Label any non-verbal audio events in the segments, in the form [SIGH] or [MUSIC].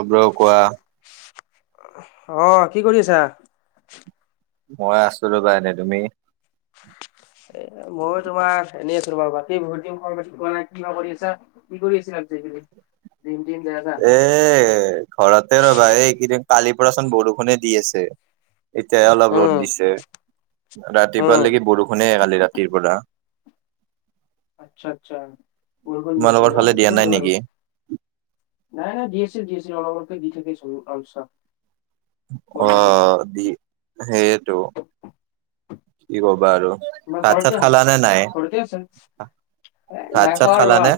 খবৰ কোৱা অ কি কৰি আছা মই আছো ৰ বা এনে তুমি এ ময়ো তোমাৰ এনেই আছো বাৰু বাকী ভত দিম ক বেছি কোৱা নাই কিবা কৰি আছা কি কৰি আছিলি দিন দিন দে যা হেই ঘৰতে ৰবা এইকেইদিন কালি পৰাচোন বৰষুণে দি আছে। এতিয়া অলপ ৰ'দ উম দিছে ৰাতিপুৱা উম নেকি বৰষুণে কালি ৰাতিৰ পৰা আচ্ছা আচ্চা বৰষুণ দিছে তোমালোকৰ ফালে দিয়া নাই ন নেকি নাই নাই দিয়ছে দিয়ছে অলপ অলকে দি থ চললচা অ দি সেইটো কি দিব বাৰু তোমাৰ ভাত ঘৰতে চাত খাল নে নাই ঘৰতে আছে এ ভাত নাই চাত খোৱা খালা ৰবা নে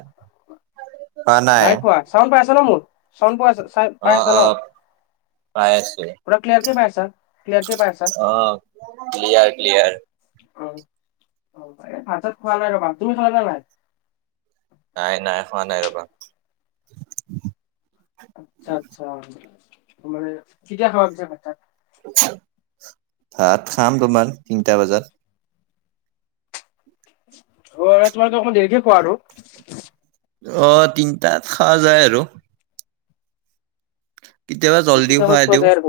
খোৱা নাই। চাউন পাই আছে ন মোৰ চাউন পাই আ চ পাই অ আছো ন অ পাই আছো পুৰা ক্লিয়াৰ কে পাইচা কক্লিয়াৰ কৈ পাই আচা অ ক্লিয়াৰ ক্লিয়াৰ অ অ ভাত শত খোৱা নাই ৰবা তুমি খোৱা না নাই নাই নাই হোৱা নাই ৰবা আচ্ছা আচ্ছা তোমে কেতিয়া খাবা পিছে ভাত ছাত ভাত খাম তোমাৰ তিনিটা বজাত অ', আৰু তোমালোকে অকমান দেৰিকে খোৱা আৰু। অ', তিনটাত খোৱা যায় আৰু। কেতিয়াবা জল্দি তিনটা মানত খুৱাই খোৱা দিওঁ যায় আৰু।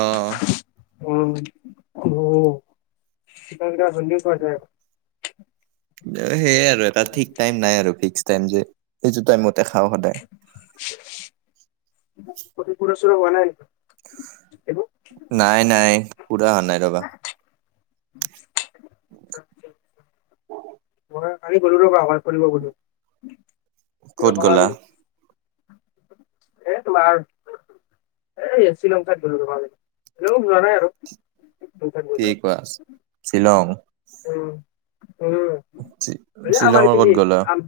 আহ। উম উ [UNINTELLIGIBLE] জল্দি কৰ সেইয়াই আৰু এটা ঠিক টাইম নাই আৰু ফিক্স টাইম যে সেটো টাইমতে খাওঁ সদায়। [INAUDIBLE] আজি পঢ়া চৰা হোৱা নাই। এইবোৰ নাই নাই পুৰা হোৱা নাই ৰবা। [INAUDIBLE] কালি গলোঁ ৰবা অকণমান ফুৰিব গলোঁ। ক'ত গ'লা? এ তোমাৰ এই শ্বিলং ঠাইত গলোঁ তোমাৰ ৰ বেলেগ ঠাইত যোৱা নাই আৰু। গ'লো। কি কোৱাছ শ্বিলং। উম, উম আমাৰ শ্বিলঙৰ পিন্দ ক'ত এ গ'লা আম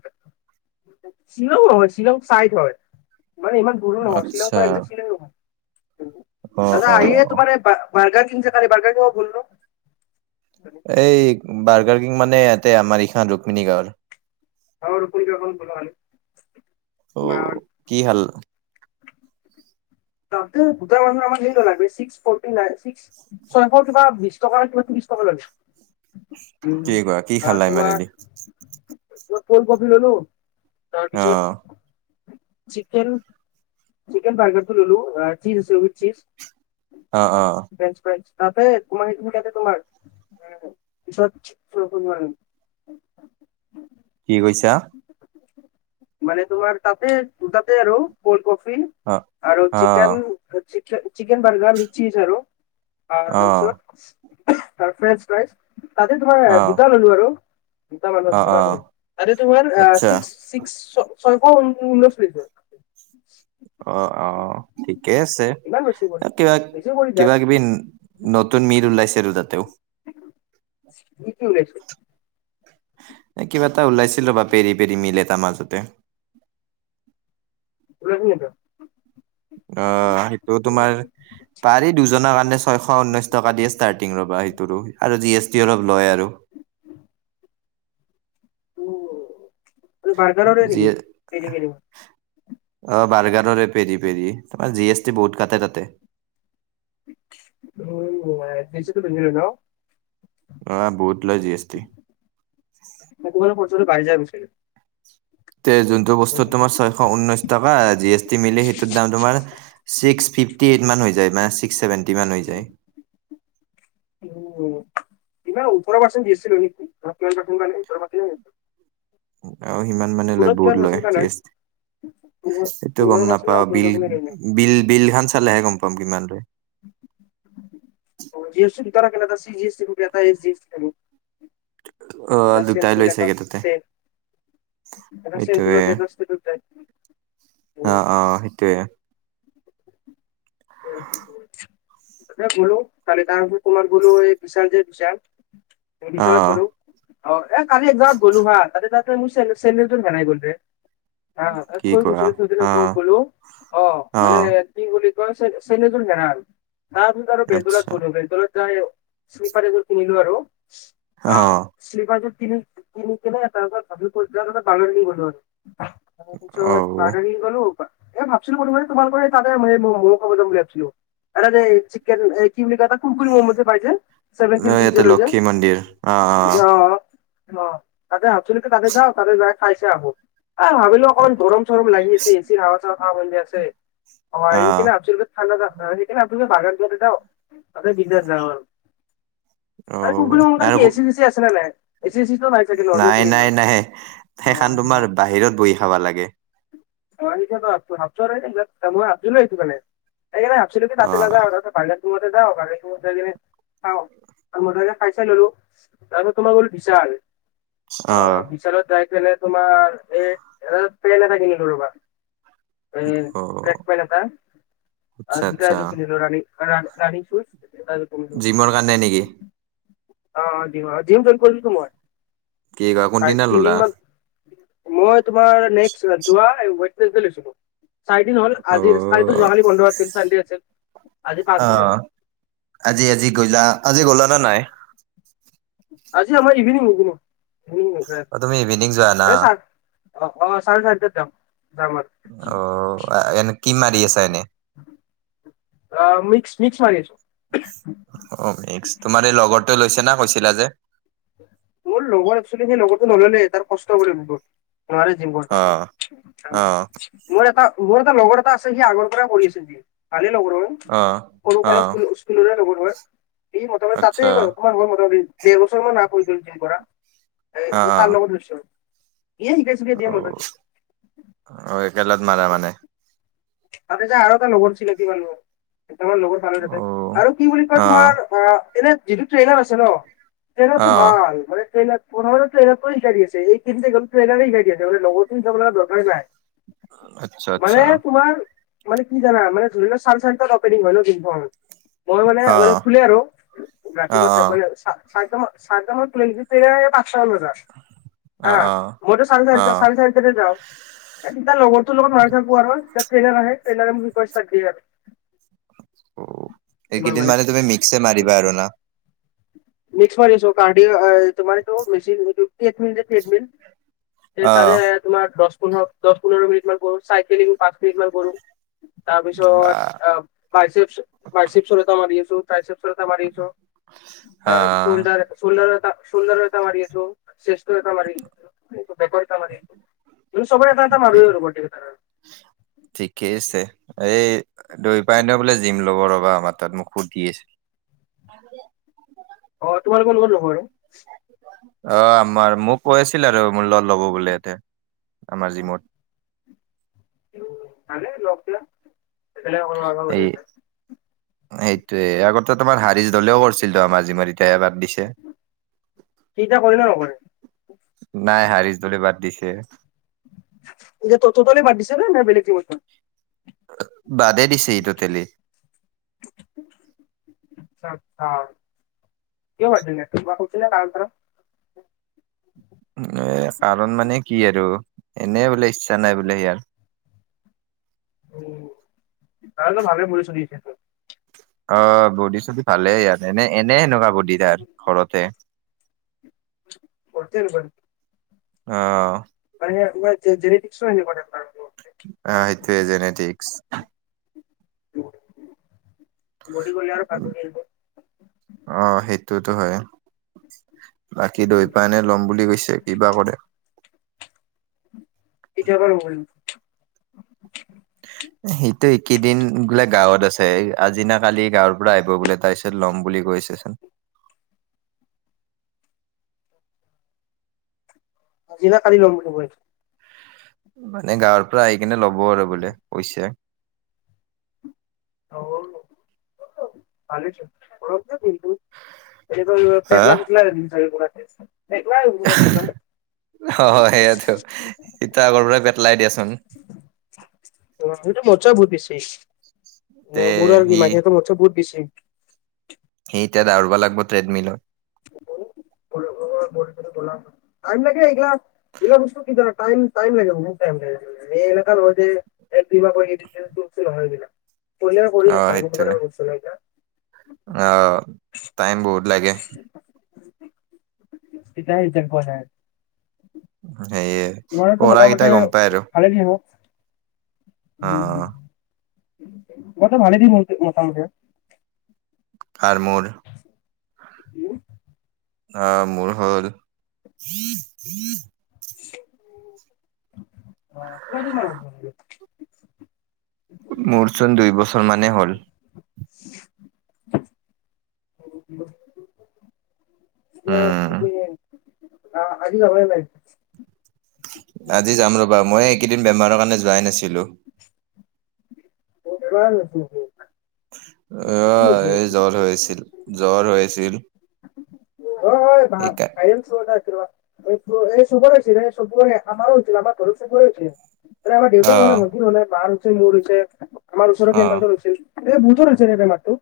শ্বিলং নহয় শ্বিলং চাইড হয় মানে ইমান দুৰ নহয় শ্বিলং আচ্ছা কৰা একজন শ্বিল নহয় অ দাদা অ আহে অ তোমাৰে ব বাৰগাৰ কিনচে বাৰগাৰ কিব বললো এই বাৰ্গাৰ কিনং মানে ইয়াতে আমাৰ ইখান ৰুক্মিণী গাঁৱৰ আ কব ক ব মে [UNINTELLIGIBLE] ত' কি হাল ত দুটা মানুহৰ আমাৰ সেইটো লাগ ছিক্স ফ'ৰটিন নাইন কিবা টকা লাগিব ত্ৰিছ টকা লাগে কি উ কোৱা কি খালা তোমাৰ ইমানেদি ক'লড কফি ললো অ তাৰপিছত চিকেন চিকেন বাৰ্গাৰটো ললো চিজ আছে উইথ চীজ অ অ আৰু ফ্ৰেঞ্চ ফ্ৰাইজ তাতে মান তুমি ত'তে তোমাৰ পিছত [UNINTELLIGIBLE] কি কৈছা। মানে তোমাৰ তাতে, তাতে আৰু ক'ল্ড কফি অ আৰু অ চিকেন, চিকেন বাৰ্গাৰ ঐত চিজ আৰু অ তাৰপিছত ফ্ৰেঞ্চ ফ্ৰাইজ তাতে অ তোমাৰ দুটা ললো আৰু। দুটা অ মানুহৰ অ তৰে [UNINTELLIGIBLE] তোমাৰ আচ্ছা চিক্স চিক্স ছয়শ উনৈশ হৈছে। অ', অ', ঠিকে আছে ইমান বেছি গ'ল কিবা, বেছি কৰি যায় কিবা কিবি নতুন মিদ উলাইছেটো তাতেওঁ। কি কি ওলাইছে। এই কিবা এটা ওলাইছিল ৰবা পেৰি, পেৰি মিলে তাৰ মাজতে। ওলাইছে নেকি। অ', সেইটো তোমাৰ পাৰি দুজনৰ কাৰণে ছয়শ ঊনৈশ টকা দিয়ে ষ্টাৰ্টিং কৰা সেইটো আৰু জি এছ অলপ লয় আৰু। [UNINTELLIGIBLE] নেকি যিয়ে বাৰ্গাৰ বিচাৰে উম অ', বাৰ্গাৰৰ পেৰি পেৰি তাৰমানে জি এছ টি বহুত কাটে তাতে। [UNINTELLIGIBLE] ন অ', বহুত লয় জি এছ টি। মোক কব [UNINTELLIGIBLE] তে যোনটো বস্তুত তোমাৰ ছয়শ ঊনৈশ টকা জি এছ টি মিলি সেইটোৰ দাম তোমাৰ ছিক্স ফিফটি এইট মান হৈ যায় মানে ছিক্স চছেভেন্টি মান হৈ যায়। [UNINTELLIGIBLE] উ ইমান ওঠৰ পাৰ্চেন্ট দিয়ছিলো নেকি পাৰ্চ [UNINTELLIGIBLE] মানে আৰু সিমান মানে লয় সুৰত কিমান বহুত পাৰ্চেণ্ট লয় কাৰণে? সেইটো পোন্ধৰ গম পাৰ্চেণ্ট না নাপাও ওঠৰ বিল পাৰ্চেণ্ট বিল বিল খন চালেহে গম পাম কিমান লয়। জি এ ি বিিক জি এ ি এ জি এ [UNINTELLIGIBLE] অ ৰাছিয়েল দুটাই তলে লৈছেগে কচ তাতে ষ্টে চটো ম সেইটোৱে নছটো [UNINTELLIGIBLE] তে বলো খালিদাৰ কুমাৰ গলো এই বিশাল যে বিশাল অ বিশালত গ'লো অ এ কালি একজামত গ'লো হা তাতে তাতে মোৰ চ চেন্দেলটো হেৰাই গলৰে। অ কি ক কোৱা বুছিলো তদিনা অ ক কলো অ মানে বুলি কয় চেনদেলজুৰ হেৰাল তাৰপিছত আৰু আচ্ছা বেন্দলত গলো বেণ্ডলত যায়। শ্লিপাৰ এযোৰ কিনিলো আৰু অ স্লিপাৰয ক কিনি কেনোই তাৰপ ভাল বানান নি গ [UNINTELLIGIBLE] ত অ পিছত পাৰ গলো এ ভাবছো ম ম তোমাৰ পৰা [UNINTELLIGIBLE] তাৰপিছত এ মম খাব যাম বুলি ভাবিছিলোঁ তাৰপিছত এ চিকেন কি বুলি কয় এইটো, কুুৰকুৰি মম যে পাইে চেভেনটি ৰুপিছ ইয়াতে লই যে লক্ষী মন্দিৰ অ - অ তাতে ভাবছিলো তাতে যাওঁ তাতে যাই খাই যাই আহো। আহ ভাবিলো অকনমান গৰম চৰম লাগি আছে এ চি হাৱা চাৱা খাও বধি আছে অ অ অকনে ঠাণ্ডা সেইকাৰণে আপোনালোকে বাগানটোত এটা তাতে বিন্দাছ যাওঁ আৰু। অ আৰু কুৰকুৰি ম'ম আৰু কাৰণে কো- এচি চেচি আছে নাই? এচি চেচি টো নাই। চাগে নৰ্মেল নাই চাগে নাই সেইখন। নাই অ', সেইখন অ', অ' তোমাৰ বাহিৰত বহি খাবা লাগে। মই নিশাছো ভাবছ ত মই ভাবিলো আহছোনেইকাৰণে ভাবিছিলো যে অ তাতে নাওঁ [UNINTELLIGIBLE] াৰ তোমতে যা ভ তম যাই কিনে খাও আৰু মে খাই চাই ললো [UNINTELLIGIBLE] তাৰপাছত তোমাৰ হ'ল বিশাল অ বিশালত যাই পিনে তোমাৰ এই এ পেন এটা কিনিলোঁ ৰবা সেই অ ব্লেক পেন এটা। আচ্ছা জোতা আচ্ছা এযোৰ কিনিলোঁ ৰানিং খোজ জোতা এযোৰ কিনিলোঁ। জিমৰ কাৰণে নেকি? অ জিম অ জিম জইন কৰিলছো মই কি কয় চাৰে কোনদিনা ললা তিনদিন মান। মই তোমাৰ নেক্স যোৱা ওৱেটনেছ দে লৈছিলোঁ। চাৰিদিন হ'ল অ আজিৰ কাইো যোোৱালি বন্ধ আছিল চানডে আছিল আজি পাঁচজন অ [UNINTELLIGIBLE] আজি আজি গলা আজি গ'লা নে নাই? আজি আমাৰ ইভিনং ইভিনংভ অ তুমি ইভিনিং যোৱা না এ চাৰ অ অ চাৰে চাৰিটাত যাম যাম আৰু অ এনে কি মাৰি আছা এনে? অ মিক্স মিক্স মাৰি আছোঁ। অ এস তোমাৰ এই লগৰে লৈছে না কৈছিলা যে মোৰ লগৰ একচ সেই লগৰতটো নললে তাৰ কষ্ট বোলে বহুত। নোৱাৰে দিনবোৰ অ পাহৰিব অ মোৰ এটা মোৰ এটা লগৰ এটা আছে সি আগৰ পৰাই কৰি আছিল ভালে লগৰ হয়। অ সৰু অ কালৰে স্কুল স্কুলৰে লগৰ হয় সি মোটামুটি তাতে আচ্ছা তোমাৰ ম মোটামুটি দেৰ বছৰ মান আপ হৈ গল জইন কৰা অ এ তাৰ লগত গৈছে সিয়েই ইনভেষ্ট অ অ একেলত মৰা মানে। [INAUDIBLE] তাতে যে আৰু এটা নগন চিনাকি মানুহ, এতি‌য়ালৈ লগৰ হোৱা নাই অ তাতে, আৰু কি বুলি কয় অ তোমাৰ- অ এনে যিটো ট্ৰেইনাৰ আছে ন, অ ট্ৰেইনাৰতটো ভাল মানে ট্ৰেইনাৰ ফোনত ট্ৰেইনাপ কৰি শিকাই দি আছে, এই কেইদিন যে গল ট্ৰেইনাৰে শিকাই দি আছে, মানে লগৰটোৰ শিকাই দিব লগা দৰকাৰে নাই। আচ্ছা মানে আচ্ছা। তোমাৰ মানে কি জানা মানে ধৰিলোৱা চাল চেন্টাৰ অপেনিং হয় ন দিনভৰ সেই অ মানে খুলে আৰু, অ অ ৰাতিপুৱা পেপৰিয়া চা চাৰটামা চাৰিটামান খুলে নেকি এ পাঁচটামান বজাত অ অ আ, মইটো চাৰে অ অ চাৰিটা চাৰে চাৰি- তে যাও, তেতিয়া লগৰটোৰ লগত মাল-চাল খোৱা হয়। তাত ট্ৰেইনাৰ আহে ট্ৰেইনাৰে মোৰ পৰা ষ্টাৰ্ট দিয়ে আৰু। অ' এইকেইদিন মানে তুমি মিক্সে মাৰিবা আৰু ন? মিক্স মাৰিছো কাৰ্ডিঅ এ তোমাৰ এইটো মেশিন যিটো ট্ৰেডমেন যে ট্ৰেডমেন হে অ তাৰে তোমাৰ দছ-পোন্ধৰ দছ-পোন্ধৰ মিনিট মান কৰো, চাইকেলিং পাঁচ মিনিট মান কৰো। তাৰ বা, পিছত বাইচেপচ, বাইচেপৰ এটা মাৰি আছো টাইচেপচৰ এটা মাৰি আছো। এ অ চোল্ডাৰ চোল্ডা'ৰ এটা চোল্ডাৰ এটা মাৰি আছো। চেষ্টৰ এটা মাৰি ডাম্বল এটা মাৰি আছো, চবৰে এটা এটা ঠিক মাৰো আৰু গোটেই কেইটা। [INAUDIBLE] ঠিকেই আছে, এই দৈপায়নেও বোলে জিম ল'ব ৰ'বা আমাৰ তাত মোক সুধি আছে। মাজতে অ তোমালোকৰ লগৰ নহয়? অ আমাৰ মোক কৈ আছিল আৰু মোৰ লত ল'ব বুলে ইয়াতে, আমাৰ জিমত। এই [UNINTELLIGIBLE] সেইটোয়ে, আগতে তোমাৰ হাৰিজ দলেও কৰিছিল ত আমাৰ জিমত এতিয়াহে বাদ দিছে। সি ইতিয়া কৰে না নকৰে? নাই হাৰিজ দলে বাদ দিছে। এতিয়া ত টতেলি বাদ দিছেনে নে বেলেগ টিমত গল? বাদে দিছে টোতেলি। [INAUDIBLE] আচ্ছা আচ্ছা। কিয় বাদ দিলে কিবা কৈছিল নে কাৰণ-চাৱন? এ কাৰণ মানে কি আৰু, এনে বোলে ইচ্ছা নাই বোলে ইয়াৰ। উ, [UNINTELLIGIBLE] অ' বডি-চডি ভালে ইয়াৰ এনে-এনে সেনকা বডি তাৰ, ঘৰতে। ঘৰতে ইমান অ মানেহ সেয়া জে-জেনেটিকচৰ হেনকা টাইপৰ অ' এইটোৱেই জেনেটিকচ্। সি গলে আৰু পাচজনে এৰিব অ সেইটোতো হয়। বাকী দৈপানে ল'ম বুলি কৈছে। কি বা কৰে? কেতিয়াৰ পৰা লব পাৰিব? [INAUDIBLE] সিটো ইকেদিন বোলে গাঁৱত আছে, আজি না কালি গাঁৱৰ পৰা আহিব বোলে তাৰ-ছ ল'ম বুলি কৈছে চোন। আজি বা কালি লম বুলি কৈছে। মানে গাঁৱৰ পৰা আহি কিনে ল'ব আৰু বোলে কৈছে। [UNINTELLIGIBLE] কত যাৱ তালৈ যাম ঘৰত যাম কিন্তু। এইবাৰ হা পেটলা পেটলা জিম পৰা [UNINTELLIGIBLE] আছে পেটলা হব চাগে একদম। হ' অ' সেইয়াতো, ইতা আগৰ পৰায়ে পেটলাই দিয়াচোন। সেইটো মুছে বহুত বেছি, তে নে মোৰ আৰু সি মাহিটো মুছে বহুত বেছি। সেই এতিয়া দাৰিব লাগিব ট্ৰেডমিলৰ। পাৰিম নেকি এইগিলাক। এইবিলাক বস্তু কি জানা টাইম, টাইম লাগে বহুত টাইম লাগে। [UNINTELLIGIBLE] কৰিয়ে অ কৰিয়ে, পাৰে সেইটোয়ে কিন্তু বস্তু নাই। অ' টাইম বহুত লাগে। [UNINTELLIGIBLE] সেইয়ে। তোমাৰটো মোটা মোটি খালে দিয়ে হ। অ মইতো ভালে দি মোটা মুতি। [UNINTELLIGIBLE] উম। অ' মোৰ হ'ল। অ' কিমান দিন মান [UNINTELLIGIBLE] মোৰচোন দুই বছৰ মানেই হ'ল। [UNINTELLIGIBLE] এতিয়া উম তুমি, আজি যাবানে নাই? আজি যাম ৰ'বা, মই এইকেইদিন বেমাৰৰ কাৰণে যোৱাই নাছিলো। অ'বেমাৰ নেকি তোমাৰ? অ' এই জ্বৰ হৈছিল, জ্বৰ হৈ আছিল। অ' হয়, ভাই সেইকা ভাইৰেল জ্বৰ, কাহ। এই চবৰে হৈছিল, এই চবৰে, আমাৰো হৈছিল, আমাৰ ঘৰত চবৰে হৈছিল। মানে আমাৰ দেউতাৰ হোৱা অ' নাই, ভণ্টিৰ হোৱা নাই, বাৰ হৈছে, মোৰ হৈছে, আমাৰ ওচৰৰ অ' কেম্পাছৰ হৈছিল। এ বহুতৰ হৈছে এই বেমাৰটো।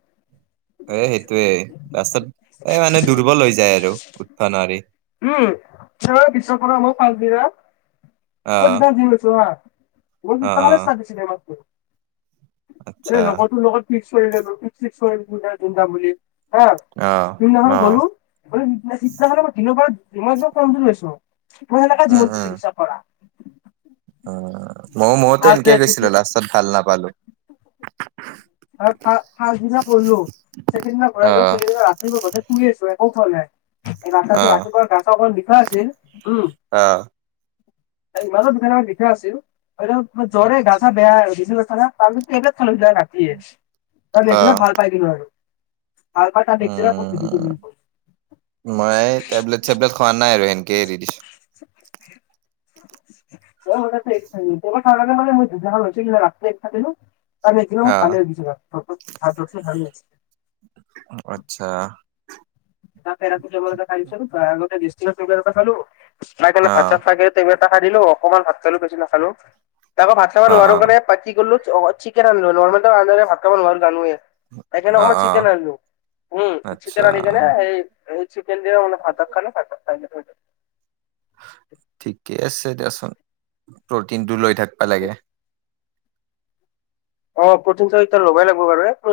এ সেইটোয়ে, লাষ্টত এ মানে দুৰ্বল হৈ যায় আৰু উঠিব নোৱাৰি। উম, [UNINTELLIGIBLE] বিশ্বকৰ্মা [UNINTELLIGIBLE] পাচদিনা। অ' অ' অ' [UNINTELLIGIBLE] আচ্ছা এই লগৰটো লগত ফিক্স কৰিলে, ফিক্স চিক্স কৰিলে বুলে জিম যাম বুলি। হা' অ' সিদিনাখন অ' গ'লো, সিদিনাখনৰ পৰা দিনৰ পৰা মই একদম কমজুৰি হৈছো। মই সেনেকে উম জীমট চিকিৎসা কৰা। অঁ' মই মইয়ো তেনেকে গৈছিলো, লাষ্টত ভাল নাপালো। আৰু ফাষ্ট দিনা কৰিলো, ছেকেন দিনা ঘূৰিলোঁ, অ' ছেকেণ্ড দিনা ৰাতি [UNINTELLIGIBLE] শুই আছো একো খোৱা নাই, এই [UNINTELLIGIBLE] টো অ' ৰাতিপুৱাৰ গা-ছা অকনমান বিষাই আছিল। উমঁ। অঁ। ইমানো বিষা নাই [UNINTELLIGIBLE] আছিল, জ্বৰে গা-ছা বেয়া [UNINTELLIGIBLE] তাৰপিছত টেবলেট খালো ৰাতিয়ে, তাৰপিছত নেক্সদিনা অ' ভাল পাই গলো আৰু। ভাল পাই তাৰ নেক্স দিনা উম আকৌ [UNINTELLIGIBLE] টেবলেট-চেবলেট খোৱা নাই আৰু এনকে এৰি দিছোঁ। [INAUDIBLE] [UNINTELLIGIBLE] আৰু এতিয়া অ' ভালে হৈ গৈছে ৰ [UNINTELLIGIBLE] অ' আচ্ছা। তাতে ৰাতি টেবলেট এটা খাই দিছিলো, তাৰ আগতে গেষ্ট্ৰিকৰ টেবলেট এটা খালো, খাই পেলাই ভাত অ' ছাত খাই কে টেবলেট এটা খাইদিলো, অকনমান ভাত খালো, বেছি নাখালো, তাৰপৰা ভাত খাব অ' নোৱাৰো অ' কাৰণে কৰিলো অঠিকে নিৰ্মল দৰে ভাত খাব নোৱাৰো জানোৱে। সেইকাৰণে অ', অকমান অ', চিকেন আনিলোঁ উম আচ্ছা চিকেন কেনে সেই এই চিকেন দিয়ে মানে ভাত চাত খালো। ভাত চাত খাই ঠিকে আছে দিয়া চোন প্ৰটিনটো লৈ থাকিবা লাগে। অঁ, প্ৰটিনটো এটিয়া লবই লাগিব বাৰু। এই